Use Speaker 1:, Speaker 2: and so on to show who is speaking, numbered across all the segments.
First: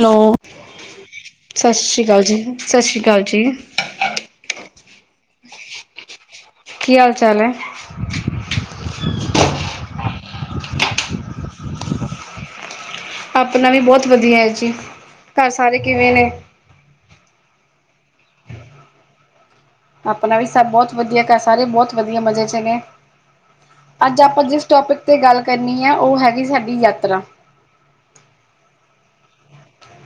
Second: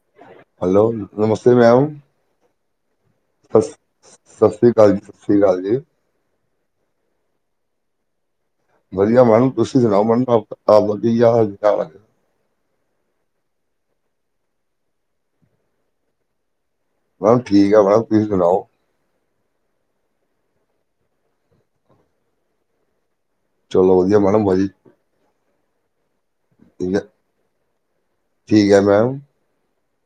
Speaker 1: Hello.
Speaker 2: Hello, ਨਮਸਤੇ ਮੈ
Speaker 1: ਸਤਿ
Speaker 2: ਹੂੰ,
Speaker 1: ਸ਼੍ਰੀ ਅਕਾਲ ਜੀ। ਸਤਿ ਸ਼੍ਰੀ ਅਕਾਲ ਜੀ।
Speaker 2: ਸਤਿ ਸ੍ਰੀ ਅਕਾਲ ਜੀ। ਸਤਿ ਸ਼੍ਰੀ ਅਕਾਲ ਜੀ।
Speaker 1: ਕੀ ਹਾਲ ਚਾਲ ਹੈ?
Speaker 2: ਵਧੀਆ ਮੈਮ, ਤੁਸੀਂ ਸੁਣਾਓ ਮੈਮ, ਆਪ ਵਧੀਆ?
Speaker 1: ਆਪਣਾ ਵੀ ਬਹੁਤ ਵਧੀਆ ਹੈ ਜੀ, ਘਰ ਸਾਰੇ ਕਿਵੇਂ ਨੇ?
Speaker 2: ਬਸ ਠੀਕ ਆ ਮੈਮ, ਤੁਸੀਂ ਸੁਣਾਓ?
Speaker 1: ਆਪਣਾ ਵੀ ਸਭ ਬਹੁਤ ਵਧੀਆ, ਘਰ ਸਾਰੇ ਬਹੁਤ ਵਧੀਆ, ਮਜ਼ੇ 'ਚ ਨੇ।
Speaker 2: ਚਲੋ ਵਧੀਆ
Speaker 1: ਅੱਜ ਆਪਾਂ
Speaker 2: ਮੈਡਮ
Speaker 1: ਜਿਸ
Speaker 2: ਵਧੀਆ
Speaker 1: ਟੋਪਿਕ ਤੇ ਗੱਲ ਕਰਨੀ ਹੈ, ਉਹ ਹੈਗੀ ਸਾਡੀ
Speaker 2: ਠੀਕ ਹੈ
Speaker 1: ਯਾਤਰਾ।
Speaker 2: ਠੀਕ ਹੈ, ਮੈਮ।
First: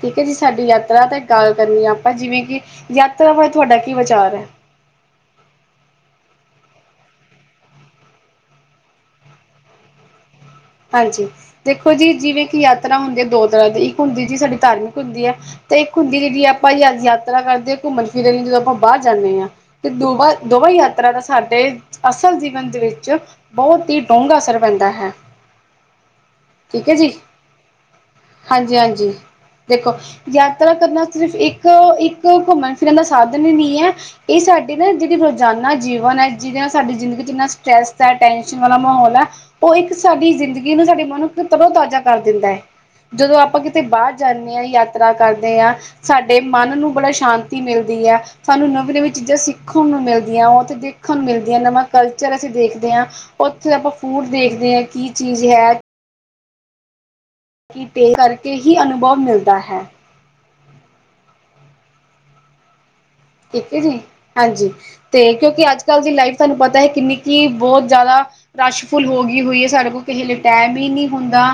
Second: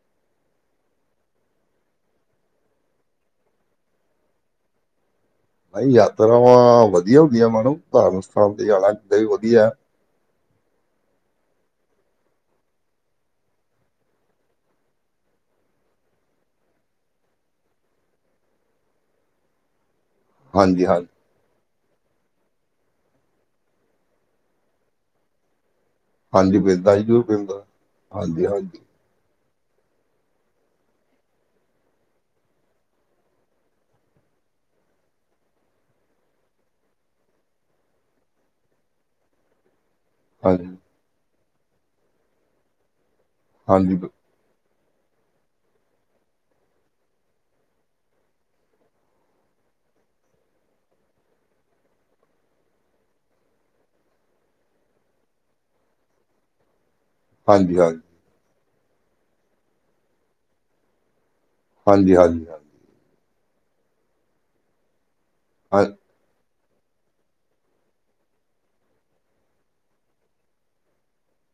Speaker 1: ਠੀਕ ਹੈ ਜੀ, ਸਾਡੀ ਯਾਤਰਾ ਤੇ ਗੱਲ ਕਰਨੀ ਆ ਆਪਾਂ ਜਿਵੇਂ ਕਿ, ਯਾਤਰਾ ਬਾਰੇ ਤੁਹਾਡਾ ਕੀ ਵਿਚਾਰ ਹੈ?
Speaker 2: ਅਹੀਂ ਯਾਤਰਾਵਾਂ ਵਧੀਆ ਹੁੰਦੀਆਂ, ਮਨੋ ਭਾਵਕ ਸਥਾਨ ਤੇ ਜਾਣਾ ਤੇ ਵਧੀਆ।
Speaker 1: ਹਾਂਜੀ ਦੇਖੋ ਜੀ, ਜਿਵੇਂ ਕਿ ਯਾਤਰਾ ਹੁੰਦੀ ਹੈ ਦੋ ਤਰ੍ਹਾਂ ਦੀ, ਇੱਕ ਹੁੰਦੀ ਜੀ ਸਾਡੀ ਧਾਰਮਿਕ ਹੁੰਦੀ ਹੈ। ਤੇ ਇੱਕ ਹੁੰਦੀ ਜਿਹੜੀ ਆਪਾਂ ਯ ਯਾਤਰਾ ਕਰਦੇ ਘੁੰਮਣ ਫਿਰਨ ਲਈ ਆਪਾਂ ਬਾਹਰ ਜਾਨੇ ਆਂ ਤੇ [unintelligible] ਦੁਵਾਂ
Speaker 2: ਹਾਂਜੀ ਹਾਂਜੀ
Speaker 1: ਯਾਤਰਾ ਦਾ ਸਾਡੇ ਅਸਲ ਜੀਵਨ ਦੇ ਵਿੱਚ ਬਹੁਤ ਈ ਡੂੰਘਾ ਅਸਰ ਪੈਂਦਾ ਹੈ।
Speaker 2: ਹਾਂਜੀ
Speaker 1: ਠੀਕ
Speaker 2: ਪੈਂਦਾ
Speaker 1: ਹੈ
Speaker 2: ਏ ਜੀ ਪੈਂਦਾ ਹਾਂਜੀ, ਹਾਂਜੀ।
Speaker 1: ਹਾਂਜੀ-ਹਾਂਜੀ ਦੇਖੋ ਯਾਤਰਾ ਕਰਨਾ ਸਿਰਫ਼ ਇੱਕ, ਇੱਕ ਘੁੰਮਣ ਫਿਰਨ ਦਾ ਸਾਧਨ ਈ ਨਈ ਐ। ਇਹ ਸਾਡੀੇ ਨਾ ਜਿਹੜੀ ਰੋਜ਼ਾਨਾ ਜੀਵਨ ਐ ਜਿਹਦੇ ਨਾਲ ਸਾਡੀ ਜ਼ਿੰਦਗੀ ਚ ਇੰਨਾ ਸਟਰੈਸ ਐ, ਟੈਸ਼ਨ ਵਾਲਾ ਮਾਹੌਲ ਐ। ਉਹ ਇੱਕ ਸਾਡੀ
Speaker 2: ਹਾਂਜੀ
Speaker 1: ਜ਼ਿੰਦਗੀ ਨੂੰ ਸਾਡੀ ਮਨੁੱਖ ਤਰੋਂ-ਤਾਜ਼ਾ ਕਰ ਦਿੰਦਾ ਐ ਜਦੋਂ ਆ ਆਪਾਂ ਕਿਤੇ
Speaker 2: ਹਾਂਜੀ ਬ-
Speaker 1: ਬਾਹਰ ਜਾਨੇ ਆਂ, ਯਾਤਰਾ ਕਰਦੇ ਆਂ ਸਾਡੇ ਮਨ ਨੂੰ ਬੜਾ ਸ਼ਾਂਤੀ ਮਿਲਦੀ ਐ। ਸਾਨੂੰ ਨਵੀਂ ਨਵੀਂ ਚੀਜ਼ਾਂ ਸਿੱਖਣ ਨੂੰ ਮਿਲਦੀਆਂ, ਉਹਥੇ ਦੇਖਣ ਨੂੰ ਮਿਲਦੀਆਂ, ਨਵਾਂ ਕਲਚਰ ਅਸੀਂ ਦੇਖਦੇ ਆਂ। ਉੱਥੇ ਆਪਾਂ ਫੂਡ ਦੇਖਦੇ ਆਂ ਕੀ ਚੀਜ਼ ਇਐ।
Speaker 2: ਹਾਂਜੀ ਹਾਂਜੀ
Speaker 1: [unintelligible] ਕਰਕੇ ਹੀ ਅਨੁਭਵ ਮਿਲਦਾ ਹੈ।
Speaker 2: ਹਾਂਜੀ, ਹਾਂਜੀ [unintelligible]
Speaker 1: ਠੀਕ ਹੈ ਜੀ, ਹਾਂਜੀ ਤੇ ਕਿਉਂਕਿ
Speaker 2: ਹਾਂ-
Speaker 1: ਅੱਜ-ਕੱਲ ਦੀ ਲਾਈਫ ਤੁਹਾਨੂੰ ਪਤਾ ਐ ਕਿੰਨੀ ਕਿ ਬਹੁਤ ਜ਼ਿਆਦਾ ਰਸ਼ ਫੁੱਲ ਹੋ ਗਈ ਹੋਈ ਐ ਸਾਡੇ ਕੋਲ ਕਿਸੇ ਲਈ ਟੈਮ ਈ ਨੀ ਹੁੰਦਾ।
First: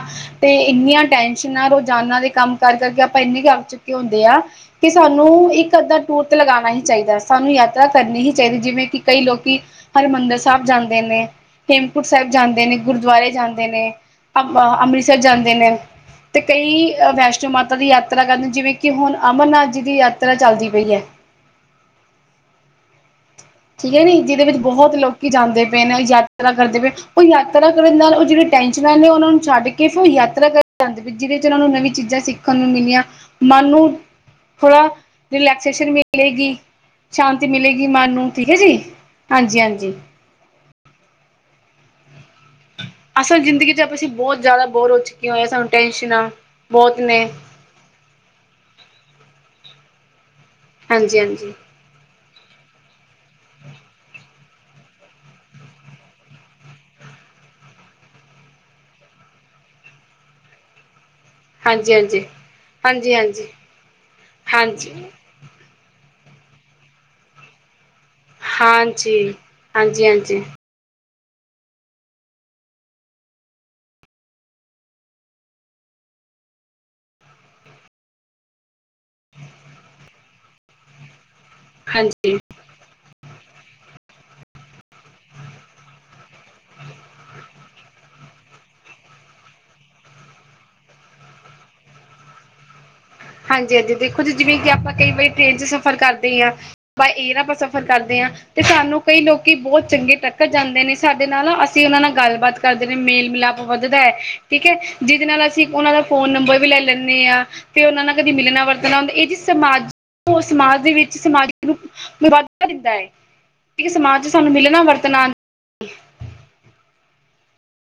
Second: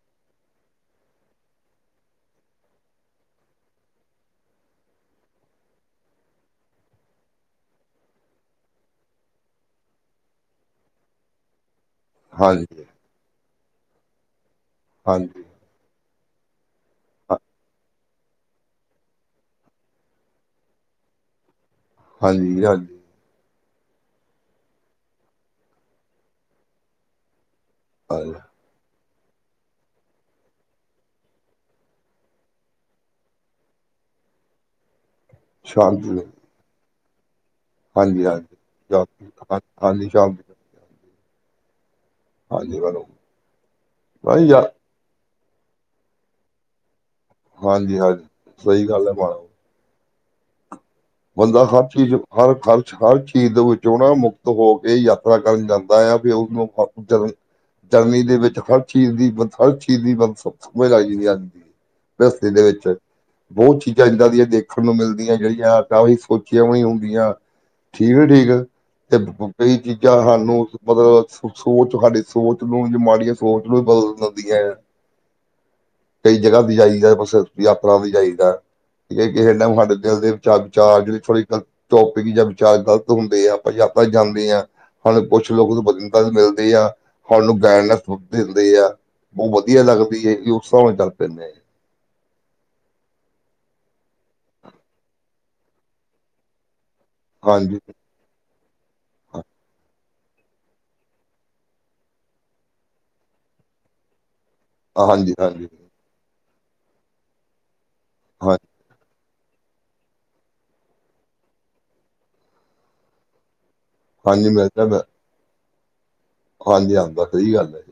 Speaker 1: ਤੇ ਇੰਨੀਆਂ ਟੈਨਸ਼ਨਾ, ਰੋਜ਼ਾਨਾ ਦੇ ਕੰਮ ਕਰ ਕਰਕੇ ਆਪਾਂ ਇੰਨੇ ਥਕ ਚੁੱਕੇ ਹੁੰਦੇ ਆ। ਕਿ ਸਾਨੂੰ ਇੱਕ ਅੱਧਾ ਟੂਰ ਲਗਾਣਾ ਹੀ ਚਾਹੀਦਾ, ਸਾਨੂੰ ਯਾਤਰਾ ਕਰਨੀ ਹੀ ਚਾਹੀਦੀ ਜਿਵੇਂ ਕਿ ਕਈ ਲੋਕੀ ਹਰਿਮੰਦਰ ਸਾਹਿਬ ਜਾਂਦੇ ਨੇ। ਹੇਮਕੁੰਟ ਸਾਹਿਬ ਜਾਂਦੇ ਨੇ,
Speaker 2: ਹਾਂਜੀ ਹਾਂਜੀ
Speaker 1: ਗੁਰਦੁਆਰੇ ਜਾਂਦੇ ਨੇ ਆਪਾ, ਅੰਮ੍ਰਿਤਸਰ ਜਾਂਦੇ
Speaker 2: ਹਾਂ-
Speaker 1: ਨੇ। ਤੇ ਕਈ ਵੈਸ਼ਨੋ ਮਾਤਾ ਦੀ ਯਾਤਰਾ ਕਰਨ, ਜਿਵੇਂ ਕਿ ਹੁਣ ਅਮਰਨਾਥ ਜੀ ਦੀ ਯਾਤਰਾ ਚੱਲਦੀ ਪਈ ਐ।
Speaker 2: ਹਾਂਜੀ, ਹਾਂਜੀ।
Speaker 1: ਠੀਕ ਐ ਜੀ ਜਿਹਦੇ ਵਿੱਚ ਬਹੁਤ ਲੋਕੀ ਜਾਂਦੇ ਪਏ ਨੇ, ਯਾਤਰਾ ਕਰਦੇ ਪਏ, ਉਹ ਯਾਤਰਾ ਕਰਨ ਨਾਲ ਉਹ ਜਿਹੜੇ ਟੈਂਸ਼ਨਾਂ ਨੇ ਉਹਨਾਂ ਨੂੰ ਛੱਡ ਕੇ ਫਿਰ ਯਾਤਰਾ ਕਰਨ ਜਾਂਦੇ ਜਿਹਦੇ ਚ ਉਹਨਾਂ ਨੂੰ ਨਵੀਂ ਚੀਜ਼ਾਂ ਸਿੱਖਣ ਨੂੰ ਮਿਲੀਆਂ। ਮਨ ਨੂੰ ਥੋੜਾ ਰਿਲੈਕਸੇਸ਼ਨ
Speaker 2: ਸ਼ਾਂਤੀ
Speaker 1: ਮਿਲੇਗੀ, ਸ਼ਾਂਤੀ ਮਿਲੇਗੀ, ਮਨ
Speaker 2: ਹਾਂਜੀ
Speaker 1: ਨੂੰ ਠੀਕ ਹੈ
Speaker 2: ਹਾਂਜੀ
Speaker 1: ਜੀ
Speaker 2: ਜਾ ਹਾਂ
Speaker 1: ਹਾਂਜੀ, ਹਾਂਜੀ।
Speaker 2: ਸ਼ਾਮ ਦੀ ਹਾਂਜੀ, ਬੋਲੋ।
Speaker 1: ਅਸਲ ਜ਼ਿੰਦਗੀ ਚ ਆਪਾਂ ਅਸੀਂ ਬਹੁਤ ਜ਼ਿਆਦਾ ਬੋਰ ਹੋ ਚੁੱਕੇ ਹੋਏ ਆਂ ਸਾਨੂੰ ਟੈਨਸ਼ਨਾਂ ਬਹੁਤ ਨੇ।
Speaker 2: ਹਾਂਜੀ ਹਾਂਜੀ ਸਹੀ ਗੱਲ ਐ। [unintelligible]
Speaker 1: ਹਾਂਜੀ ਹਾਂਜੀ
Speaker 2: ਬੰਦਾ ਹਰ ਚੀਜ਼ ਹਰ ਖਰਚ, ਹਰ ਚੀਜ਼ ਵਿੱਚ ਉਹ ਨਾ ਮੁਕਤ ਹੋ ਕੇ ਯਾਤਰਾ ਕਰਨ ਜਾਂਦਾ ਆ ਫਿਰ ਉਸਨੂੰ [unintelligible] ਗਰਮੀ ਦੇ ਵਿੱਚ ਹਰ ਚੀਜ਼ ਦੀ, [unintelligible] ਹਰ ਚੀਜ਼ ਦੀ ਬ ਸਮਝ ਲੱਗ ਜਾਂਦੀ ਅੱਜ
Speaker 1: ਹਾਂਜੀ ਹਾਂਜੀ
Speaker 2: ਗ੍ਰਹਸਤੀ ਦੇ ਵਿੱਚ
Speaker 1: ਹਾਂਜੀ ਹਾਂਜੀ
Speaker 2: ਬਹੁਤ ਚੀਜ਼ਾਂ ਇੱਦਾਂ ਦੀਆਂ ਦੇਖਣ
Speaker 1: ਹਾਂਜੀ
Speaker 2: ਨੂੰ ਮਿਲਦੀਆਂ ਜਿਹੜੀਆਂ ਤਾਂਹੀ ਸੋਚੀਆਂ ਵੀ ਨਹੀਂ ਹੁੰਦੀਆਂ ਠੀਕ ਐ ਠੀਕ ਐ
Speaker 1: ਹਾਂਜੀ
Speaker 2: ਕਈ ਚੀਜ਼ਾਂ
Speaker 1: ਹਾਂਜੀ ਹਾਂਜੀ
Speaker 2: ਸਾਨੂੰ ਮਤਲਬ ਸੋਚ ਸਾਡੀ ਸੋਚ ਨੂੰ ਜਾਂ ਮਾੜੀਆਂ ਸੋਚ ਨੂੰ ਬਦਲ ਦਿਦੀਆਂ ਐ। ਕਈ ਜਗ੍ਹਾ ਦੀ ਜਾਈਦਾ, ਬੱਸ ਯਾਤਰਾ ਵੀ ਜਾਈਦਾ। ਜੇ ਕਿਸੇ ਟੈਮ ਸਾਡੇ ਦਿਲ ਦੇ ਵਿਚ ਚਰਚਾ, ਜਿਹੜੀ ਥੋੜੀ ਟੋਪਿਕ
Speaker 1: ਹਾਂਜੀ
Speaker 2: ਜਾਂ ਵਿਚਾਰ ਗਲ ਹੁੰਦੇ ਆ ਆਪਾਂ ਯਾਤਰਾ ਜਾਂਦੇ ਆਂ। ਸਾਨੂੰ ਕੁਛ ਲੋਕ ਨੂੰ [unintelligible] ਵੀ ਮਿਲਦੀ ਆ ਸਾਨੂੰ [unintelligible] ਨਾਲ ਦਿੰਦੇ ਆ। ਬਹੁਤ ਵਧੀਆ ਲੱਗਦੀ ਏ, ਵੀ ਉਸ ਹਿਸਾਬ ਨਾਲ ਚੱਲ ਪੈਂਦੇ।
Speaker 1: ਹਾਂਜੀ -ਹਾਂਜੀ ਦੇਖੋ ਜੀ, ਜਿਵੇਂ ਕਿ ਆਪਾਂ ਕਈ ਵਾਰੀ ਟ੍ਰੇਨ ਚ ਸਫ਼ਰ ਕਰਦੇ ਆਂ। ਇਹ ਨਾ ਆਪਾਂ
Speaker 2: ਹਾਂਜੀ
Speaker 1: ਸਫ਼ਰ ਕਰਦੇ ਆਂ। ਤੇ ਸਾਨੂੰ ਕਈ ਲੋਕੀ ਬਹੁਤ ਚੰਗੇ ਟੱਕਰ ਜਾਂਦੇ ਨੇ, ਸਾਡੇ ਨਾਲ ਅਸੀਂ ਉਹਨਾਂ ਨਾਲ ਗੱਲਬਾਤ। ਕਰਦੇ ਨੇ ਮੇਲ ਮਿਲਾਪ ਵੱਧਦਾ ਐ। ਠੀਕ ਹੈ ਜਿਹਦੇ
Speaker 2: ਹਾਂਜੀ
Speaker 1: ਨਾਲ ਅਸੀਂ,
Speaker 2: ਹਾਂਜੀ
Speaker 1: ਉਹਨਾਂ ਫੋਨ ਨੰਬਰ ਵੀ ਲੈ ਲੈਦੇ ਹਾਂ ਫੇ ਉਹਨਾ ਨਾਲ ਕਦੇ ਮਿਲਣਾ
Speaker 2: ਹਾਂਜੀ
Speaker 1: ਵਰਤਣਾ ਵੀ ਹੁੰਦਾ ਇਹ ਚ। ਸਮਾਜ- ਸਮਾਜ ਦੇ ਵਿੱਚ ਸਮਾਜ ਵਾਧਾ ਦਿੰਦਾ ਏ। ਏਹ ਸਮਾਜ ਚ
Speaker 2: ਹਾਂਜੀ
Speaker 1: ਸਾਨੂੰ ਮਿਲਣਾ
Speaker 2: ਮਿਲਦਾ ਮੈਂ-
Speaker 1: ਵਰਤਨਾ।
Speaker 2: ਹਾਂਜੀ ਹਾਂਦਾ ਸਹੀ ਗੱਲ ਹੈ।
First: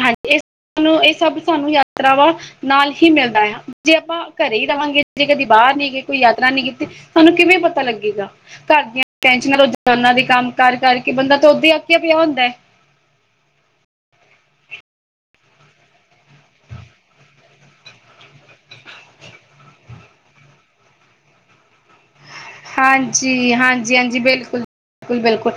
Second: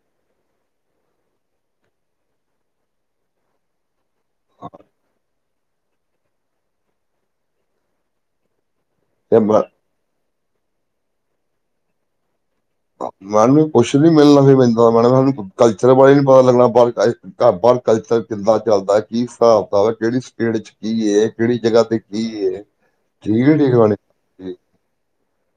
Speaker 1: ਹਾਂਜੀ ਇਹ ਇਹ ਸਭ ਸਾਨੂੰ ਯਾਤਰਾਵਾਂ ਨਾਲ ਹੀ ਮਿਲਦਾ ਹੈ ਜੇ ਆਪਾਂ। ਘਰੇ ਹੀ ਰਹਾਂਗੇ ਜੇ ਕਦੀ ਬਾਹਰ ਨੀ ਗਏ, ਕੋਈ ਯਾਤਰਾ ਨਹੀਂ ਕੀਤੀ ਸਹਾਨੂੰ ਕਿਵੇਂ ਪਤਾ ਲੱਗੇਗਾ ਘਰ ਦੀਆਂ। ਟੈਨ
Speaker 2: ਇਹ ਮ-
Speaker 1: ਰੋਜ਼ਾਨਾ ਦੇ ਕੰਮ ਕਰ ਕਰਕੇ ਬੰਦਾ, ਤਾਂ ਉਦਾਂ ਹੀ ਅੱਕ ਪਿਆ ਹੁੰਦਾ ਹੈ।
Speaker 2: ਮੈਡਮ ਕੁਛ ਨੀ ਮਿਲਣਾ ਫ ਮੈ ਮੈਡਮ ਸ ਕਲਚਰ ਬਾਰੇ ਨੀ ਪਤਾ ਲੱਗਣਾ। ਘ ਬਰ ਕਲਚਰ ਕਿੱਦਾਂ ਚੱਲਦਾ, ਕੀ ਹਿਸਾਬ ਕਤਾਬ ਹੈ ਕਿਹੜੀ ਸਟੇਟ ਚ ਕੀ ਇਹ ਕਿਹੜੀ ਜਗ੍ਹਾ ਤੇ। ਕੀ ਏ ਠੀਕ ਹੈ
Speaker 1: ਹਾਂਜੀ-
Speaker 2: ਠੀਕ ਮੈਡਮ
Speaker 1: ਹਾਂਜੀ- ਹਾਂਜੀ,
Speaker 2: ਜੀ
Speaker 1: ਬਿਲਕੁਲ -ਬਿਲਕੁਲ- ਬਿਲਕੁਲ,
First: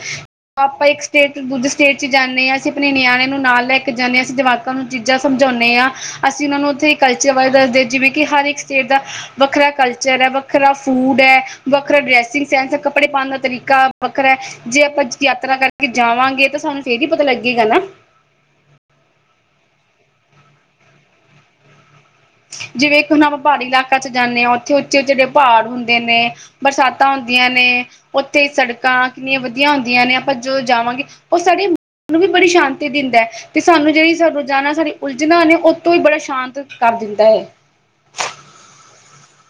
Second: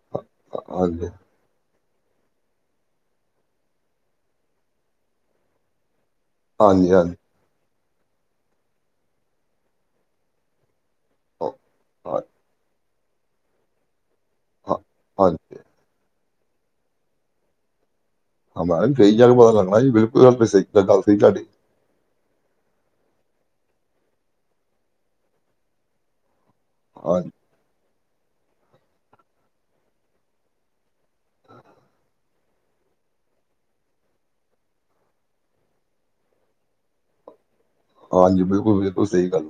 Speaker 1: ਆਪਾਂ ਇੱਕ
Speaker 2: ਹਾਂਜੀ
Speaker 1: ਸਟੇਟ। ਦੁੱਜ ਸਟੇਟ ਚ ਜਾਂਦੇ ਹਾਂ, ਅਸੀਂ ਆਪਣੇ ਨਿਆਣੇ ਨੂੰ ਨਾਲ ਲੈ ਕੇ ਜਾਂਦੇ ਹਾਂ, ਅਸੀਂ ਜਮਕਾਂ ਨੂੰ ਚੀਜ਼ਾਂ ਸਮਝਾਉਂਦੇ ਹਾਂ। ਅਸੀਂ ਉਹਨਾਂ ਨੂੰ
Speaker 2: ਹਾਂਜੀ
Speaker 1: ਉੱਥੇ
Speaker 2: ਹਾਂਜੀ
Speaker 1: ਕਲਚਰ ਬਾਰੇ ਦੱਸਦੇ, ਜਿਵੇਂ ਕਿ ਹਰ ਇੱਕ ਸਟੇਟ ਦਾ ਵੱਖਰਾ ਕਲਚਰ ਹੈ ਵ। ਵੱਖਰਾ ਫੂਡ ਹੈ, ਵੱਖਰਾ
Speaker 2: ਹਾਂ-
Speaker 1: ਡਰੈਸਿੰਗ ਸੈਂਸ ਹੈ, ਕੱਪੜੇ ਪਾਉਣ ਦਾ ਤਰੀਕਾ। ਵੱਖਰਾ ਹੈ
Speaker 2: ਹਾਂ-
Speaker 1: ਜੇ ਆਪਾਂ ਯਾਤਰਾ
Speaker 2: ਹਾਂਜੀ
Speaker 1: ਕਰਕੇ ਜਾਵਾਂਗੇ, ਤਾਂ ਸਾਨੂੰ ਫੇਰ ਹੀ ਪਤਾ ਲੱਗੇਗਾ ਨਾ।
Speaker 2: ਹਾਂ ਮੈ ਕਿਹਾਮ ਕਹੀ ਜਾ ਕੇ ਪਤਾ ਲੱਗਣਾ, ਜੀ ਬਿਲਕੁਲ ਗੱਲਹੀ ਗੱਲ ਸ ਸੀ ਤੁਹਾਡੀ।
Speaker 1: ਜਿਵੇਂ ਹੁਣ ਆਪਾਂ ਪਹਾੜੀ ਇਲਾਕਾ ਚ ਜਾਂਦੇ ਹਾਂ, ਉੱਥੇ ਉੱਚੇ -ਉੱਚੇ ਪਹਾੜ ਹੁੰਦੇ ਨੇ। ਬਰਸਾਤਾਂ
Speaker 2: ਹਾਂਜੀ
Speaker 1: ਹੁੰਦੀਆਂ ਨੇ। ਉੱਥੇ ਸੜਕਾਂ ਕਿੰਨੀਆਂ ਵਧੀਆ ਹੁੰਦੀਆਂ, ਨੇ ਆਪਾਂ ਜੋ ਜਾਵਾਂਗੇ ਉਹ ਸਾਰੇ। ਸਾਨੂੰ ਵੀ ਬੜੀ ਸ਼ਾਂਤੀ ਦਿੰਦਾ ਹੈ ਤੇ ਸਾਨੂੰ ਜਿਹੜੀ ਰੋਜ਼ਾਨਾ ਸਾਡੀ ਉਲਝਣਾ ਨੇ ਉਹਤੋਂ ਵੀ ਬੜਾ ਸ਼ਾਂਤ। ਕਰ ਦਿੰਦਾ ਹੈਏ।
Speaker 2: ਹਾਂਜੀ ਬਿਲਕੁਲ -ਬਿਲਕੁਲ ਸਹੀ ਗੱਲ।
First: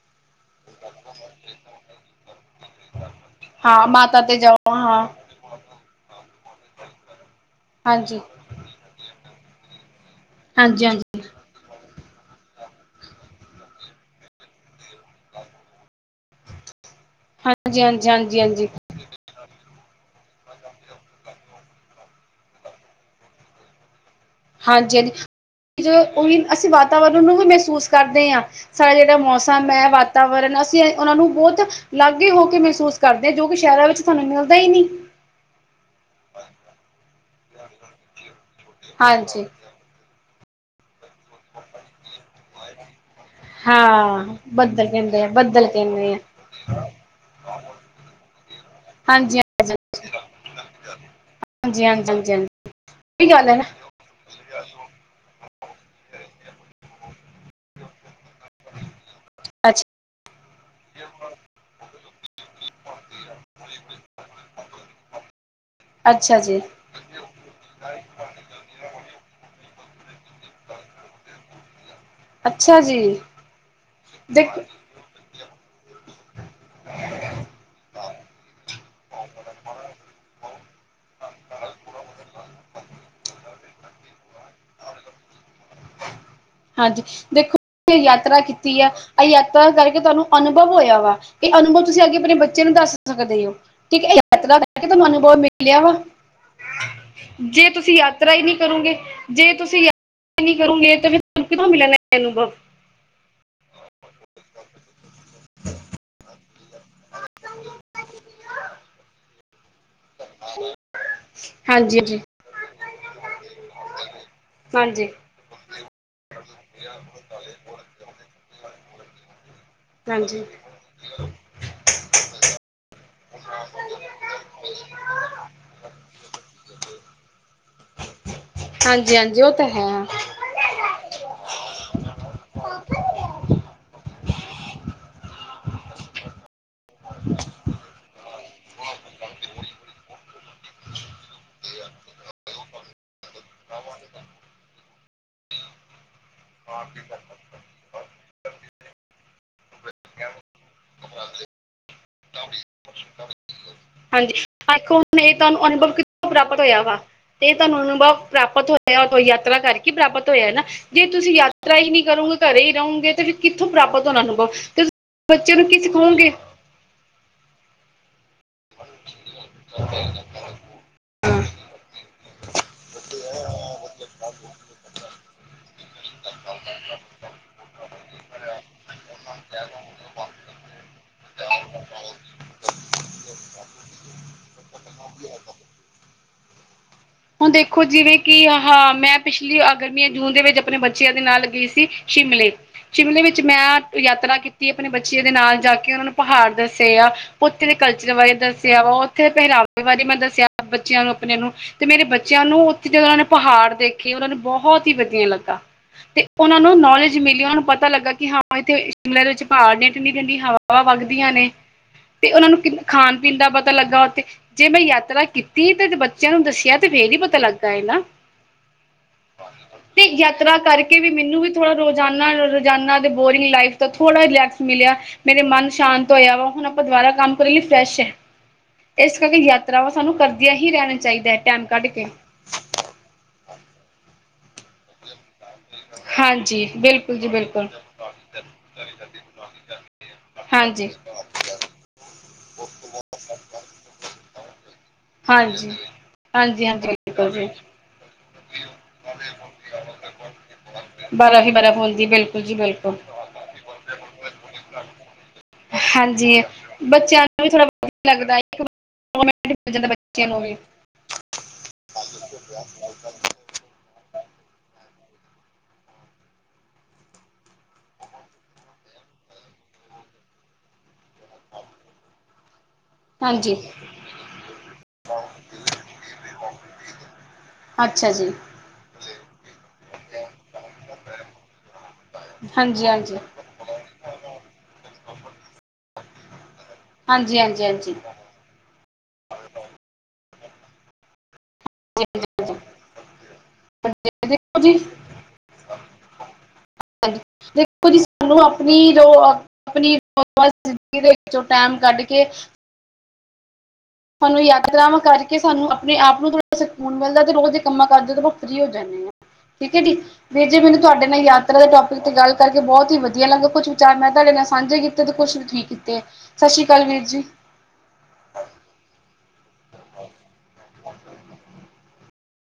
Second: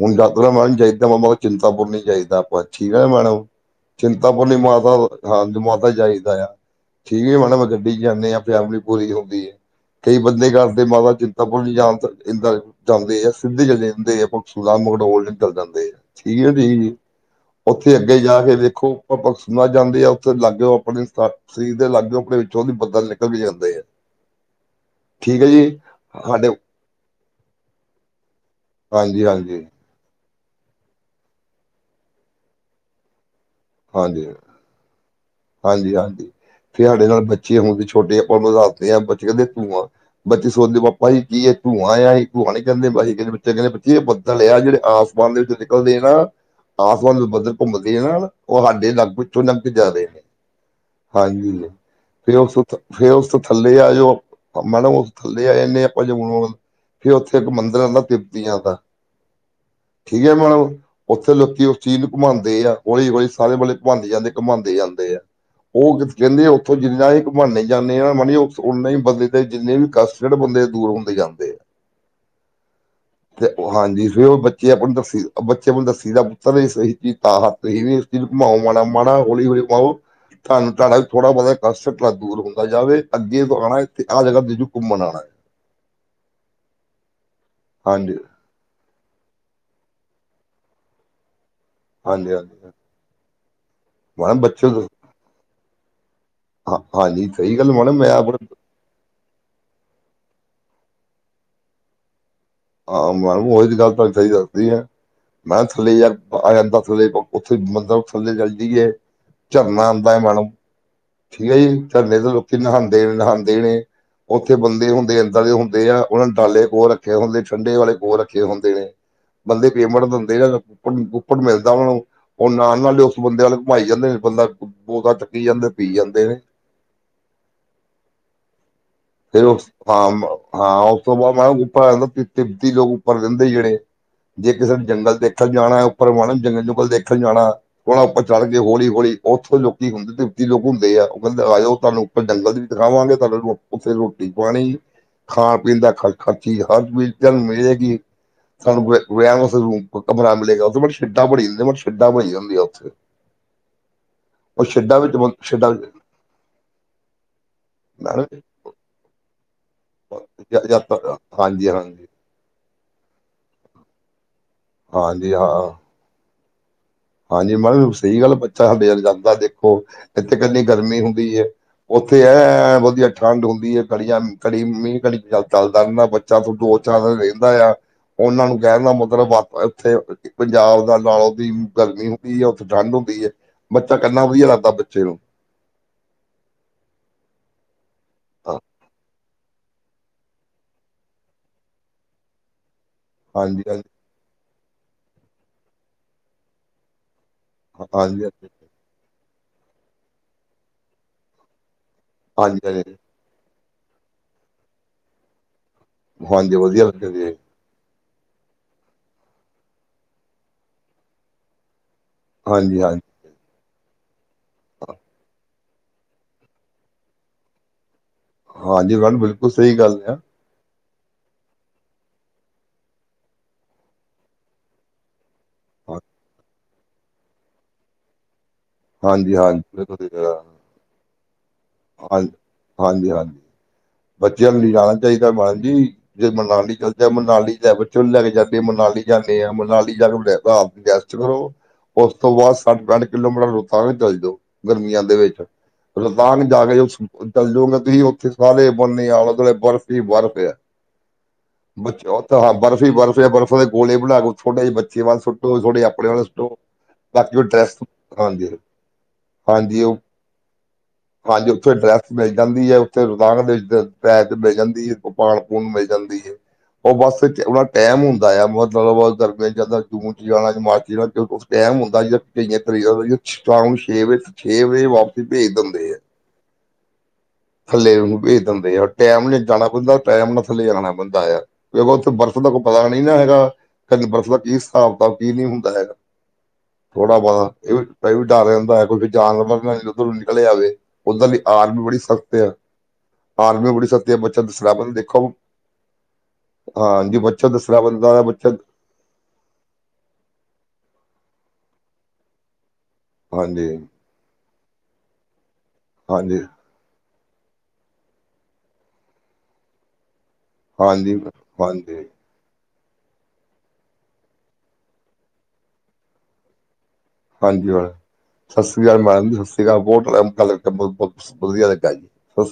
Speaker 2: ਹੁਣ ਯਤਰਾ ਮਾਰ ਜਾਈ ਹੀਦਾ। ਮਾਬ ਚਿੰਤਾਪੁਰਨੀ ਚਾਹੀਦਾ ਆਪਾਂ ਠੀਕ ਹੈ, ਨਾ ਮੈਡਮ
Speaker 1: ਹਾਂ ਮਾਤਾ ਤੇ ਜਾਓ
Speaker 2: ਚਿੰਤਾਪੁਰਨੀ ਮਾਤਾ। ਹਾਂ ਮਾਤਾ ਚਾਹੀਦਾ ਆ ਠੀਕ, ਮੈਡ ਗੱਡੀ ਚ
Speaker 1: ਹਾਂਜੀ
Speaker 2: ਜਾਂਦੇ ਹਾਂ ਫੈਮਿਲੀ ਪੂਰੀ ਹੁੰਦੀ ਹੈ। ਕਈ ਬੰਦੇ ਕਰਦੇ
Speaker 1: ਹਾਂਜੀ ਹਾਂਜੀ ਹਾਂਜੀ
Speaker 2: ਮਾਤਾ ਚਿੰਤਾਪੁਰ ਜਾਣ ਜਾਂਦੇ, ਆ ਸਿੱਧੇ ਚਲੇਦੇ ਆ। ਸੂਦਾ ਮਕਡੋਲ ਨਿਕਲ ਜਾਂਦੇ ਆ ਠੀਕ,
Speaker 1: ਹਾਂਜੀ
Speaker 2: ਉੱਥੇ
Speaker 1: ਹਾਂਜੀ
Speaker 2: ਅੱਗੇ ਜਾ
Speaker 1: ਹਾਂਜੀ
Speaker 2: ਕੇ ਦੇਖੋ। ਭ- ਭ ਸੁਨਾ ਜਾਂਦੇ ਆ, ਉੱਥੇ ਲਾਗੇ ਹੋ ਆਪਣੇ। ਸਰੀਰ ਦੇ ਲਾਗੇ ਆਪਣੇ ਵਿੱਚੋਂ ਦੀ ਬੱਦਲ ਨਿਕਲ ਵੀ ਜਾਂਦੇ ਆ।
Speaker 1: ਹਾਂਜੀ
Speaker 2: ਠੀਕ ਹੈ ਜੀ
Speaker 1: -ਹਾਂਜੀ, ਉਹੀ
Speaker 2: ਸਾਡੇ
Speaker 1: ਅਸੀਂ ਵਾਤਾਵਰਨ ਨੂੰ ਵੀ ਮਹਿਸੂਸ ਕਰਦੇ ਹਾਂ। ਸਾਡਾ ਜਿਹੜਾ
Speaker 2: ਹਾਂਜੀ ਹਾਂਜੀ
Speaker 1: ਮੌਸਮ ਹੈ, ਵਾਤਾਵਰਨ ਅਸੀਂ ਉਹਨਾਂ ਨੂੰ ਬਹੁਤ ਲਵਲੀ ਹੋ ਆਗੇ ਹੀ ਹੋ ਕੇ ਮਹਿਸੂਸ। ਕਰਦੇ ਹਾਂ, ਜੋ ਕਿ ਸ਼ਹਿਰਾਂ ਵਿੱਚ
Speaker 2: ਹਾਂਜੀ
Speaker 1: ਤੁਹਾਨੂੰ ਮਿਲਦਾ ਹੀ ਨਹੀਂ।
Speaker 2: ਹਾਂਜੀ -ਹਾਂਜੀ, ਫਿਰ ਸਾਡੇ ਨਾਲ ਬੱਚੇ ਹੁਣਦੇ ਛੋਟੇ ਰਾਸ ਨਹੀਂ ਆ ਬੱਚੇ ਕਹਿੰਦੇ
Speaker 1: ਹਾਂਜੀ
Speaker 2: ਤੂੰ ਧੂੰਆਂ। ਬੱਚੇ ਸੋਚਦੇ ਪਾਪਾ ਜੀ ਕੀ, ਤੂੰ ਆਣਾ ਆ ਧੂੰ ਆ ਨੀ ਕਹਿੰਦੇਸੀ ਕਹਿੰਦੇ। ਚੰਗੇ ਨੇ ਬੱਚੀ ਇਹ
Speaker 1: ਹਾਂ
Speaker 2: ਬੱਦਲ ਆ, ਜਿਹੜੇ
Speaker 1: ਕਹਿੰਦੇ ਆ
Speaker 2: ਆਸਮਾਨ ਦੇ ਵਿੱਚ
Speaker 1: ਬੱਦਲ
Speaker 2: ਨਿਕਲਦੇ ਆ
Speaker 1: ਕਹਿੰਦੇ
Speaker 2: ਨਾ। ਆਸਮਨ ਨੂੰ ਬੱਧਰ ਘੁੰਮਦੇ ਆ, ਨਾਲ ਉਹ ਸਾਡੇ ਲੱਗ
Speaker 1: ਹਾਂਜੀ
Speaker 2: ਪਿੱਛੋਂ ਲੰਘ ਕੇ ਜਾ ਰਹੇ ਨੇ। ਹਾਂਜੀ
Speaker 1: ਹਾਂਜੀ ਹਾਂਜੀ
Speaker 2: ਫੇਰ
Speaker 1: ਹਾਂਜੀ
Speaker 2: ਉਸ ਤੋਂ ਫੇਰ, ਉਸ
Speaker 1: ਉਹੀ
Speaker 2: ਤੋਂ
Speaker 1: ਗੱਲ ਹੈ ਨਾ
Speaker 2: ਥੱਲੇ ਆ ਜੋ। ਮੈ ਨਾ ਥੱਲੇ ਆ ਜਾਂਦੇ ਹ ਆਪਾਂ ਜ। ਫਿਰ ਉੱਥੇ ਇੱਕ ਮੰਦਿਰ ਆ ਦਾ ਤਿਪਤੀਆਂ ਦਾ।
Speaker 1: ਅੱਛਾ।
Speaker 2: ਠੀਕ ਮੈਡਮ। ਉੱਥੇ ਲੋਕੀ ਉਸ ਚੀਜ਼ ਨੂੰ ਘੁੰਮਾਉਦੇ ਆ, ਹੌਲੀ- ਹੌਲੀ ਸਾਰੇ ਵਾਲੇਲੇ ਘੁਮਾਂਦੇ ਜਾਂਦੇ ਘੁਮਾਉਂਦੇ ਜਾਂਦੇ ਆ। ਉਹ
Speaker 1: ਅੱਛਾ
Speaker 2: ਕਹਿੰਦੇ ਆ
Speaker 1: ਜੀ
Speaker 2: ਉੱਥੋਂ। ਜਿੰਨਾ ਅਸੀਂ ਘੁਮਾਨੇ ਜਾਂਦੇ ਹਾਂ, ਮਓ ਉਨਾ ਹੀ ਬੰਦੇ ਦੇ ਜਿੰਨੇ ਵੀ ਕਸ਼ਟ ਜਿਹੜੇ ਬੰਦੇ ਦੂਰ ਹੁੰਦੇ ਜਾਂਦੇ ਆ।
Speaker 1: ਲ।
Speaker 2: ਤੇ ਹਾਂਜੀ ਫਿਰ ਉਹ
Speaker 1: ਦੇਖੋ
Speaker 2: ਬੱਚੇ ਆਪਾਂ ਨੂੰ ਦੱਸੀ। ਬੱਚੇ ਮਨ ਦੱਸੀ ਦਾ ਪੁੱਤਰ ਨਹੀਂ ਸਹੀ ਚੀਜ਼ ਤਾਂ ਹੱਥਹੀ ਚ ਮਾਓ ਮਾਣਾ ਮਾਣਾ ਹੌਲੀ ਹੌਲੀ ਮਾਓ। ਤੁਹਾਨੂੰ ਤੁਹਾਡਾ ਥੋੜਾ ਬਹੁਤਾ ਕਸ਼ਟ ਦੂਰ ਹੁੰਦਾ ਜਾਵੇ ਅੱਗੇ ਤੋਂ ਆਉਣਾ ਆਹ ਜਗਾ ਦਜੂ ਘੁੰਮਣ ਆਉਣਾ।
Speaker 1: ਹਾਂਜੀ। ਦੇਖੋ
Speaker 2: ਹਾਂਜੀ
Speaker 1: ਯਾਤਰਾ ਕੀਤੀ ਆ। ਐ ਯਾਤਰਾ ਕਰਕੇ ਤਾਨੂੰ ਅਨੁਭਵ ਹੋਏਆ ਵਾ। ਏ ਅਨੁਭਵ ਤੁਸੀ ਅੱਗੇ
Speaker 2: ਹਾਂਜੀ
Speaker 1: ਅਪਣੇ ਬੱਚੇ
Speaker 2: ਹਾਂਜੀ
Speaker 1: ਨੂੰ ਦੱਸ ਸਕਦੇ ਓ। ਤੇ
Speaker 2: ਮੈਡਮ
Speaker 1: ਯਾਤਰਾ
Speaker 2: ਬੱਚੇ
Speaker 1: ਕਰਕੇ ਤਾਨੂੰ ਅਨੁਭਵ ਮਿਲਿਆ ਵਾ।
Speaker 2: ਹਾਂ ਹਾਂਜੀ ਸਹੀ
Speaker 1: ਜੇ
Speaker 2: ਗੱਲ
Speaker 1: ਤੁਸੀ
Speaker 2: ਮੈਡਮ ਮੈਂ
Speaker 1: ਯਾਤਰਾ ਈ
Speaker 2: ਆਪਣੇ
Speaker 1: ਨੀ ਕਰੋਗੇ, ਜੇ ਤੁਸੀ ਨੀ ਕਰੂੰਗੇ ਤੇ ਫੇਰ ਤਾਨੂੰ ਕਿੱਥੋਂ ਮਿਲਣੇ ਅਨੁਭਵ?
Speaker 2: ਆ ਮੈਮ ਓਈ ਤੇ ਗੱਲ ਤਾਨੂੰ ਸਹੀ ਦੱਸਤੀ ਐ। ਮੈਂ ਥੱਲੇ ਯਾ ਆ ਜਾਂਦਾ ਥੱਲੇ ਓਥੇ ਮੰਦਬ ਥੱਲੇ ਜਾਂਦੀ ਏ। ਝਰਨਾ ਆਂਦਾ ਐ ਮੈਡਮ, ਠੀਕ ਏ ਜੀ।
Speaker 1: ਹਾਂਜੀ
Speaker 2: ਝਰਨੇ
Speaker 1: ਹਾਂਜੀ
Speaker 2: ਤੇ ਲੋਕੀ ਨਹਾਂਦੇ ਨੇ ਨਹਾਂਦੇ ਨੇ। ਓਥੇ ਬੰਦੇ
Speaker 1: ਹਾਂਜੀ
Speaker 2: ਹੁੰਦੇ ਏਦਾਂ ਦੇ ਹੁੰਦੇ ਆ ਓਨਾ ਨੇ ਡਾਲੇ ਕੋਲ ਰੱਖੇ ਹੁੰਦੇ। ਠੰਡੇ ਵਾਲੇ ਕੋਲ ਰੱਖੇ ਹੁੰਦੇ ਨੇ। ਬੰਦੇ ਪੇਮੰਟ ਦੰਦੇ
Speaker 1: ਹਾਂਜੀ
Speaker 2: ਆ। ਉਨ ਕੂਪਨ ਮਿਲਦਾ ਓਨਾ ਨੂੰ ਓ ਨਾਲ ਨਾਲ ਓਸ ਬੰਦੇ ਆਲੇ ਘੁਮਾਈ ਜਾਂਦੇ ਨੇ। ਬੰਦਾ ਬੋਤਲ ਚੱਕੀ ਜਾਂਦੇ ਪੀ ਜਾਂਦੇ ਨੇ।
Speaker 1: ਹਾਂਜੀ ਹਾਂਜੀ।
Speaker 2: ਫਿਰ
Speaker 1: ਓ ਤੇ
Speaker 2: ਉਸ
Speaker 1: ਹੈ।
Speaker 2: ਹਾਂ ਹਾਂ। ਓਸ ਤੋਂ ਬਾਦ ਮੈਂ ਉੱਪਰ ਆਂਦਾ ਪੀਤੀ ਲੋਕ ਉੱਪਰ ਰੇਂਦੇ ਜੇੜੇ। ਜੇ ਕਿਸੇ ਨੂੰ ਜੰਗਲ ਦੇਖਣ ਜਾਣਾ ਐ ਉੱਪਰ ਵਨ ਜੰਗਲ ਜੁੰਗਲ ਦੇਖਣ ਜਾਣਾ। ਵਾ ਉੱਪਰ ਚੜ ਜੇ ਹੋਲੀ ਓਥੋਂ ਲੋਕੀ ਹੁੰਦੇ ਹੂਤੀ ਲੋਕ ਹੁੰਦੇ ਆ। ਓ ਕੈਂਦੇ ਆ ਜਓ ਤੁਹਾਨੂੰ ਉੱਪਰ ਜੰਗਲ ਵੀ ਦਿਖਾਵਾਂਗੇ ਤੁਹਾਨੂੰ ਓਥੇ ਰੋਟੀ-ਪਾਣੀ ਖਾਣ-ਪੀਣ ਦਾ ਖਰ ਖਰਚੀ ਹਰ ਚੀਜ ਤਨ ਮਿਲੇਗੀ। ਤਾਨੂੰ ਰੈ ਰੈਣ ਵਾਸਤੇ ਰੂ ਕਮਰਾ ਮਿਲੇਗਾ ਓਤੇ ਸ਼ਇਡਾਂ ਬਣੀ ਸ਼ਇਡਾਂ ਬਣੀ ਹੁੰਦੀਆਂ ਓਥੇ।
Speaker 1: [unintelligible] ਹਾਂਜੀ। ਵੇਖੋ
Speaker 2: ਵਿੱਚ
Speaker 1: ਹੁਣ ਏ ਤੁਹਾਨੂੰ
Speaker 2: ਸ਼ੈੱਡਾਂ ਹਾਂਜੀ
Speaker 1: ਅਨੁਭਵ ਕਿੱਥੋਂ ਪ੍ਰਾਪਤ ਹੋਇਆ ਵਾ? ਤੇ ਤੁਹਾਨੂੰ ਅਨੁਭਵ ਪ੍ਰਾਪਤ ਹੋ ਹੋਏਆ ਯਾਤਰਾ ਕਰਕੇ ਪ੍ਰਾਪਤ ਹੋਏਆ ਐ ਨਾ। ਜੇ ਤੁਸੀ
Speaker 2: ਹਾਂਜੀ
Speaker 1: ਯਾਤਰਾ ਈ
Speaker 2: ਹਾਂਜੀ
Speaker 1: ਨੀ ਕਰੋਗੇ ਘਰੇ ਈ ਰੋਂਗੇ ਤੇ ਫੇ ਕਿੱਥੋਂ ਪ੍ਰਾਪਤ ਹੋਣਾ ਅਨੁਭਵ? ਤੇ
Speaker 2: ਹਾਂਜੀ
Speaker 1: ਬੱਚੇ ਨੂੰ
Speaker 2: ਹਾਂ
Speaker 1: ਕੀ ਸਿਖਓਂਗੇ?
Speaker 2: ਹਾਂਜੀ। ਮੈਡਮ ਸਹੀ ਗੱਲ ਬੱਚਾ ਹਬੇਲ ਜਾਂਦਾ ਦੇਖੋ। ਏਥੇ ਕਿੰਨੀ ਗਰਮੀ ਹੁੰਦੀ ਐ। ਔਥੇ ਐਂ ਵਧੀਆ ਠੰਡ ਹੁੰਦੀ ਏ। ਕਣੀਆਂ ਕੜੀ ਮੀਂ ਕਣੀ ਚਲਦਾ ਰੈਂਦਾ। ਬੱਚਾ ਦੋ ਚਾਰ ਦਿਨ ਰਹਿੰਦਾ ਆ। ਓਨਾਂ ਨੂੰ ਕੈਣ ਦਾ ਮਤਲਬ ਆ ਏਥੇ ਪੰਜਾਬ ਦਾ ਨਾਲ ਦੀ ਗਰਮੀ ਹੁੰਦੀ ਐ। ਓਥੇ ਠੰਢ ਹੁੰਦੀ ਏ। ਬੱਚਾ ਕੈਂਦਾ ਵਧੀਆ ਲੱਗਦਾ ਬੱਚੇ ਨੂੰ।
Speaker 1: [unintelligible] ਹੁਣ ਦੇਖੋ ਜਿਵੇਂ ਕਿ
Speaker 2: ਹਾਂ
Speaker 1: ਆਹਾ ਮੈਂ ਪਿਛਲੀ ਅ ਗਰਮੀ ਜੂਨ ਦੇ ਵਿੱਚ ਅਪਣੇ ਬੱਚੇਆਂ ਦੇ ਨਾਲ ਗਈ ਸੀ ਸ਼ਿਮਲੇ। ਸ਼ਿਮਲੇ ਵਿੱਚ ਮੈਂ
Speaker 2: ਹਾਂਜੀ ਹਾਂਜੀ
Speaker 1: ਯਾਤਰਾ ਕੀਤੀ ਅਪਣੇ ਬੱਚੇ ਦੇ ਨਾਲ ਜਾ ਕੇ ਓਨਾਂ ਨੂੰ ਪਹਾੜ ਦੱਸੇ ਆ। ਓਥੇ ਦੇ ਕਲਚਰ
Speaker 2: ਹਾਂਜੀ
Speaker 1: ਬਾਰੇ ਦੱਸਿਆ ਵਾ, ਓਥੇ ਪਹਰਾਵੇ ਬਾਰੇ ਮੈਂ ਦੱਸੇਆ ਬੱਚੇਆਂ ਨੂੰ ਅਪਣੇ ਨੂੰ ਤੇ ਮੇਰੇ ਬ ਚੇਆਂ ਨੂੰ
Speaker 2: ਹਾਂਜੀ
Speaker 1: ਓਥੇ ਜਦੋਂ ਓਨਾਂ ਨੇ ਪਹਾੜ ਦੇਖੇ ਓਨਾਂ ਨੂੰ ਬੋਹਤ ਈ ਵਧੀਆ ਲੱਗਾ। ਤੇ
Speaker 2: ਹਾਂਜੀ ਹਾਂਜੀ
Speaker 1: ਓਨਾਂ ਨੂੰ
Speaker 2: ਵਧੀਆ ਲੱਗੇ
Speaker 1: ਨੌਲੇਜ
Speaker 2: ਜੀ
Speaker 1: ਮਿਲੀ। ਓਨਾਂ ਨੂੰ ਪਤਾ ਲੱਗਾ ਕਿ ਹਾਂ ਏਥੇ ਸ਼ਿਮਲਾ ਦੇ ਵਿੱਚ ਪਹਾੜ ਨੇ ਠੰਡੀ ਠੰਡੀ ਹਵਾਵਾਂ ਵੱਗਦੀਆਂ ਨੇ ਤੇ ਓਨਾਂ ਨੂੰ ਕਿੰਨ
Speaker 2: ਹਾਂਜੀ ਹਾਂਜੀ
Speaker 1: ਖਾਨ ਪੀਨ ਦਾ ਪਤਾ ਲੱਗਾ ਓਥੇ। ਜੇ ਮੈਂ ਯਾਤਰਾ ਕੀਤੀ ਤੇ ਬੱਚੇਆਂ ਨੂੰ ਦੱਸ ਕੇਆ ਤੇ ਫੇਰ ਈ ਪਤਾ ਲੱਗਾ ਏ ਨਾ।
Speaker 2: ਹਾਂਜੀ। ਗੱਲ ਬਿਲਕੁਲ ਸਹੀ ਗੱਲ
Speaker 1: ਤੇ
Speaker 2: ਆ।
Speaker 1: ਯਾਤਰਾ ਕਰਕੇ ਵੀ ਮੈਨੂੰ ਵੀ ਥੋੜਾ ਰੋਜਾਨਾ ਰੋਜਾਨਾ ਦੇ ਬੋਰਿੰਗ ਲਾਈਫ ਤੋਂ ਥੋੜਾ ਰਿਲੈਕਸ ਮਿਲੇਆ। ਮੇਰੇ ਮਨ
Speaker 2: ਹਾਂ-
Speaker 1: ਸ਼ਾਂਤ ਹੋਏਆ ਵਾ। ਹੁਣ ਆਪਾਂ ਦੁਵਾਰਾ ਕੰਮ ਕਰਨ ਲਈ ਫਰੈਸ਼ ਐ। ਏਸ
Speaker 2: ਹਾਂਜੀ
Speaker 1: ਕਰਕੇ
Speaker 2: ਹਾਂਜੀ
Speaker 1: ਯਾਤਰਾਵਾਂ
Speaker 2: ਬਿਲਕੁਲ
Speaker 1: ਸਾਨੂੰ ਕਰਦੇਆਂ ਹੀ ਰੈਣਾ ਚਾਹੀਦਾ ਹੈ। ਟੈਮ
Speaker 2: ਹਾਂ ਹਾਂਜੀ ਹਾਂਜੀ। ਬੱਚੇਆਂ ਨੂੰ ਲਿ ਜਾਣਾ ਚਾਹੀਦਾ ਬਾਨ ਜੀ। ਜੇ
Speaker 1: ਹਾਂਜੀ
Speaker 2: ਮਨਾਲੀ ਚੱਲਦੇ ਆ
Speaker 1: ਬਿਲਕੁਲ ਜੀ
Speaker 2: ਮਨਾਲੀ
Speaker 1: ਬਿਲਕੁਲ
Speaker 2: ਲੈ ਬਚੇਆਂ ਨੂੰ ਲੈ ਕੇ ਜਾਨੇ ਮਨਾਲੀ ਜਾਨੇ ਆ ਮਨਾਲੀ ਜਾ ਕੇੈ ਤਾ ਆਪ ਵੀ
Speaker 1: ਹਾਂਜੀ
Speaker 2: ਰੈ ਚਲੋ, ਓਸ ਤੋਂ ਬਾਦ ਸੱਠ ਪੈਂਠ ਕਿਲੋਮੀਟਰ ਰੋਤਾਂਗ ਏ ਦਸ ਦੋ ਗਰਮੀਆਂ ਦੇ ਵਿੱਚ।
Speaker 1: ਹਾਂਜੀ
Speaker 2: ਰੋਤਾਂਗ ਜਾ
Speaker 1: ਹਾਂਜੀ
Speaker 2: ਕੇ
Speaker 1: ਹਾਂਜੀ ਬਿਲਕੁਲ ਜੀ
Speaker 2: ਚੱਲ ਜੋਂਗੇ ਤੁਸੀ ਓਥੇ ਸਾਰੇ ਬੰਨੇ ਆਲੇ ਦੁਆਲੇ ਬਰਫ਼ ਈ ਬਰਫ਼ ਐ।
Speaker 1: ਬਰਫ਼ ਹੀ ਬਰਫ਼
Speaker 2: ਬ
Speaker 1: ਹੁੰਦੀ
Speaker 2: ਉਥੇ
Speaker 1: ਬਿਲਕੁਲ
Speaker 2: ਹਾਂ
Speaker 1: ਜੀ
Speaker 2: ਬਰਫ਼ ਹੀ
Speaker 1: ਬਿਲਕੁਲ
Speaker 2: ਬਰਫ਼, ਬਰਫ਼ ਦੇ ਗੋਲੇ ਬਣਾ ਕੇ ਜਿ ਬੱਚੇ ਵੱਲ ਥੋੜੇ ਆਪਣੇ ਵੱਲ
Speaker 1: ਹਾਂਜੀ,
Speaker 2: ਸੁੱਟੋ
Speaker 1: ਬੱਚਿਆਂ
Speaker 2: ਬਾਕੀ
Speaker 1: ਨੂੰ
Speaker 2: ਉਹ
Speaker 1: ਵੀ ਥੋੜਾਆ
Speaker 2: ਡਰੈਸ
Speaker 1: ਲੱਗਦਾ
Speaker 2: ਹਾਂਜੀ
Speaker 1: ਕਿ
Speaker 2: ਹਾਂਜੀ ਉਹ
Speaker 1: ਨੂੰ, ਹੋ ਵੀ
Speaker 2: ਹਾਂਜੀ, ਉੱਥੇ ਡਰੈਸ ਮਿਲ ਜਾਂਦੀ ਹੈ। ਉੱਥੇ ਰੋਗ ਪੈ ਮਿਲ ਅੱਜ, ਉੱਥੇ ਡਰੈਸ ਚਲਦੀ ਹ, ਉੱਥੇ ਦੁਕਾਨਾਂ ਦੇ ਵਿੱਚ ਪੈ ਜਾਂਦੀ ਹ। ਤੂ ਪਾਣ ਪੂਨ ਜਾਂਦੀ ਉਹ ਬਸ ਉਹਣਾ ਟਾਈਮ ਹੁੰਦਾ ਆ, ਮਤਲਬ ਗਰਮੀਆਂ 'ਚ ਜਾਂਦਾ ਜੂਨ 'ਚ ਜਾਣਾ, ਮਾਰਚ ਜਾਣਾ ਟਾਈਮ ਹੁੰਦਾ 'ਜ, ਕਈਆਂ ਤਰੀਕ
Speaker 1: ਹਾਂਜੀ
Speaker 2: ਸ਼ਾਮ ਨੂੰ ਛੇ ਵਜੇ, ਛੇ ਵਜੇ ਵਾਪਸੀ ਭੇਜ 'ਦ ਦਿੰਦੇ ਹੈ। ਥੱਲੇ
Speaker 1: ਅੱਛਾ
Speaker 2: ਨੂੰ
Speaker 1: ਜੀ
Speaker 2: ਭੇਜ ਦਿੰਦੇ ਆ, ਟਾਈਮ ਨੀ ਜਾਣਾ ਪੈਂਦਾ, ਟਾਈਮ ਨਾ ਥੱਲੇ ਆਣਾ ਪੈਂਦਾ ਨਾ। ਵੇਖੋ, ਉੱਥੇ ਬਰਫ਼ ਦਾ ਕੋਈ
Speaker 1: ਹਾਂਜੀ
Speaker 2: ਪਤਾ ਨਹੀਂ ਨਾ
Speaker 1: ਹਾਂਜੀ
Speaker 2: ਹੈਗਾ। ਬਰਥ ਦਾ ਕੀ ਹਿਸਾਬ-ਕਿਤਾਬ, ਕੀ ਨਹੀਂ ਹੁੰਦਾ ਹੈਗਾ, ਥੋੜਾ
Speaker 1: ਹਾਂਜੀ ਹਾਂਜੀ ਹਾਂਜੀ
Speaker 2: ਬਹੁਤਾ ਡਰ ਰਹਿੰਦਾ ਹੈ, ਕੋਈ ਵੀ ਜਾਨਵਰ ਨਾਲ ਉਧਰੋਂ ਨਿਕਲਿਆ ਆਵੇ, ਉੱਧਰ ਦੀ ਆਰਮੀ ਵੀ ਬੜੀ ਸਖਤ ਆ। ਆਰਮੀ ਬੜੀ ਸਖਤ ਐ,
Speaker 1: ਦੇਖੋ ਜੀ
Speaker 2: ਸਰਾਬਤ ਦੇਖੋ ਹਾਂਜੀ, ਬੱਚਾ ਦੱਸਿਆ
Speaker 1: ਦੇਖੋ ਜੀ
Speaker 2: ਬੰਦਾ
Speaker 1: ਸਾਨੂੰ
Speaker 2: ਬੱਚਾ
Speaker 1: ਆਪਣੀ ਜੋ ਆਪਣੀ 'ਰ ਜ਼ਿੰਦਗੀ ਦੇ ਵਿੱਚੋਂ, ਟੈਮ ਕੱਢ ਕੇ
Speaker 2: ਹਾਂਜੀ।
Speaker 1: ਸਾਨੂੰ ਯਾਤਰਾਵਾਂ ਕਰਕੇ, ਸਾਨੂੰ ਆਪਣੇ ਆਪ ਨੂੰ
Speaker 2: ਹਾਂਜੀ
Speaker 1: ਥੋੜ੍ਹਾ ਹੁਣ ਬੰਦਾ ਤੇ, ਰੋਜ਼ ਦੇ ਕੰਮਾਂ ਕਾਜਾ ਤੋ ਫਰੀ ਹੋ ਜਾਨੇ ਹਾ, ਠੀਕ ਹ ਜੀ। ਵੀਰ ਜੇ, ਮੈਨੂੰ ਤੁਹਾਡੇ
Speaker 2: ਹਾਂਜੀ
Speaker 1: ਨਾਲ ਯਾਤਰਾ ਦੇ ਟੋਪਿਕ
Speaker 2: ਹਾਂਜੀ
Speaker 1: ਤੇ ਗੱਲ ਕਰਕੇ ਬਹੁਤ ਹੀ ਵਧੀਆ ਲਗਾ, ਕੁਛ ਵਿਚਾਰ ਮੈਂ ਤੁਹਾਡੇ ਨਾਲ ਸਾਂਝੇ ਕੀਤੇ, ਤੇ ਕੁਛ ਵੀ ਠੀਕ ਕੀਤੇ, ਸਤਿ ਸ੍ਰੀ ਅਕਾਲ ਵੀਰ ਜੀ।
Speaker 2: ਹਾਂਜੀ, ਸਤਿ ਸ਼੍ਰੀ ਅਕਾਲ ਮੈਡਮ ਸ੍ਰੀ ਅਕਾਲ, ਬਹੁਤ ਵਧੀਆ ਲੱਗਾ ਜੀ। ਸਤਿ